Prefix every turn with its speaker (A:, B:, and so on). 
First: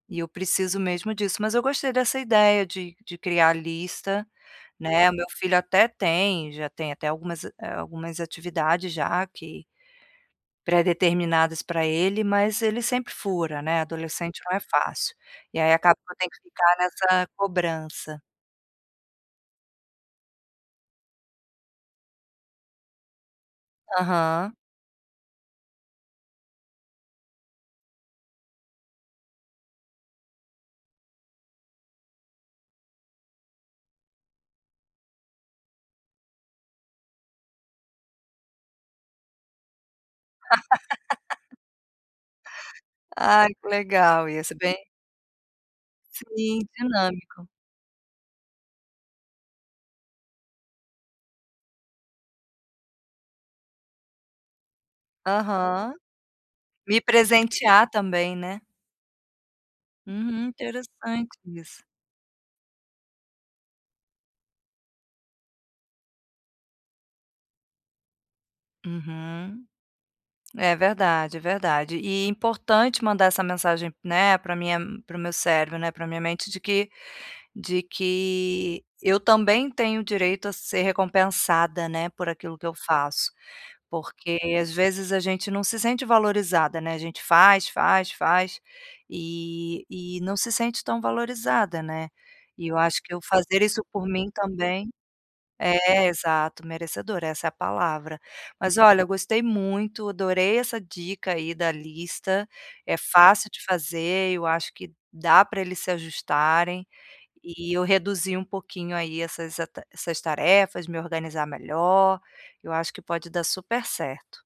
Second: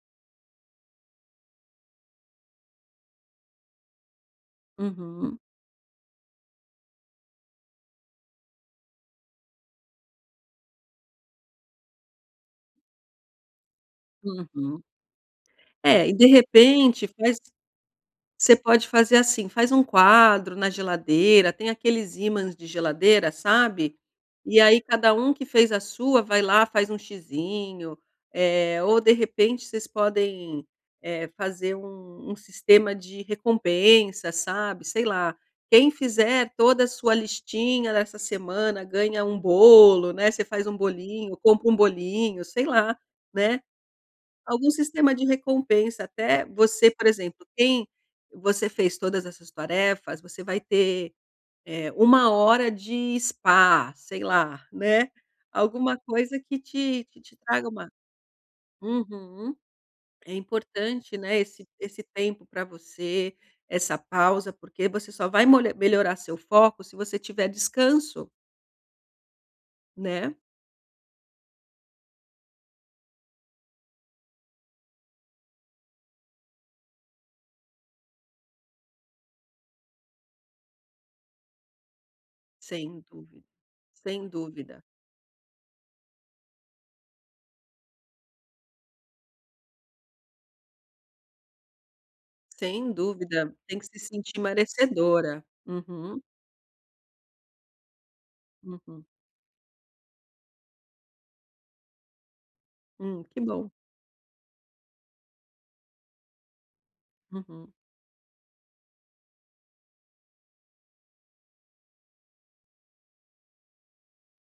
A: E eu preciso mesmo disso. Mas eu gostei dessa ideia de de criar a lista, né? O meu
B: Uhum.
A: filho até tem já tem até algumas algumas atividades já, que predeterminadas pra ele, mas ele sempre fura, né. Adolescente não é
B: Uhum.
A: fácil. E aí acaba
B: É.
A: que
B: E,
A: eu
B: de
A: tenho que ficar
B: repente,
A: nessa
B: faz
A: cobrança.
B: Você pode fazer assim. Faz um quadro na geladeira tem aqueles ímãs de geladeira, sabe?
A: Aham.
B: E aí, cada um que fez a sua, vai lá, faz um xizinho, eh, ou de repente vocês podem, eh, fazer um um sistema de recompensa, sabe, sei lá. Quem fizer toda a sua listinha dessa semana, ganha um bolo, né, você faz um bolinho, compra um bolinho, sei lá,
A: Ai,
B: né.
A: que legal isso.
B: Algum
A: Bem
B: sistema de recompensa, até
A: Sim,
B: você por exemplo,
A: dinâmico.
B: quem você fez todas as suas tarefas, você vai ter, eh, 1h de spa, sei lá, né?
A: Aham.
B: Alguma coisa que
A: Me
B: te que te traga uma
A: presentear também, né?
B: uhum. É
A: Uhum,
B: importante,
A: interessante
B: né, esse
A: isso.
B: esse tempo pra você, essa pausa, porque você só vai molha melhorar seu foco se você tiver descanso.
A: Uhum.
B: Né?
A: É verdade, é verdade. E, importante mandar essa mensagem, né, pra minha m para o meu cérebro, né, pra minha mente de que de que eu também tenho direito a ser recompensada, né, por aquilo que eu
B: Sem
A: faço.
B: dúvida. Sem
A: Porque, às
B: dúvida.
A: vezes, a gente não se sente valorizada, né? A gente faz, faz, faz, e e não se sente tão valorizada, né? E eu
B: Sem
A: acho que eu
B: dúvida.
A: fazer
B: Tem
A: isso
B: que se
A: por mim,
B: sentir
A: também.
B: merecedora.
A: É,
B: Uhum.
A: exato, merecedora, essa é a palavra. Mas olha,
B: Uhum.
A: eu gostei muito, adorei essa dica aí da lista. É
B: Hum, que
A: fácil de
B: bom!
A: fazer, eu acho que dá pra eles se ajustarem,
B: Uhum.
A: e eu reduzir um pouquinho aí essas ata essas tarefas, me organizar melhor. Eu acho que pode dar super certo.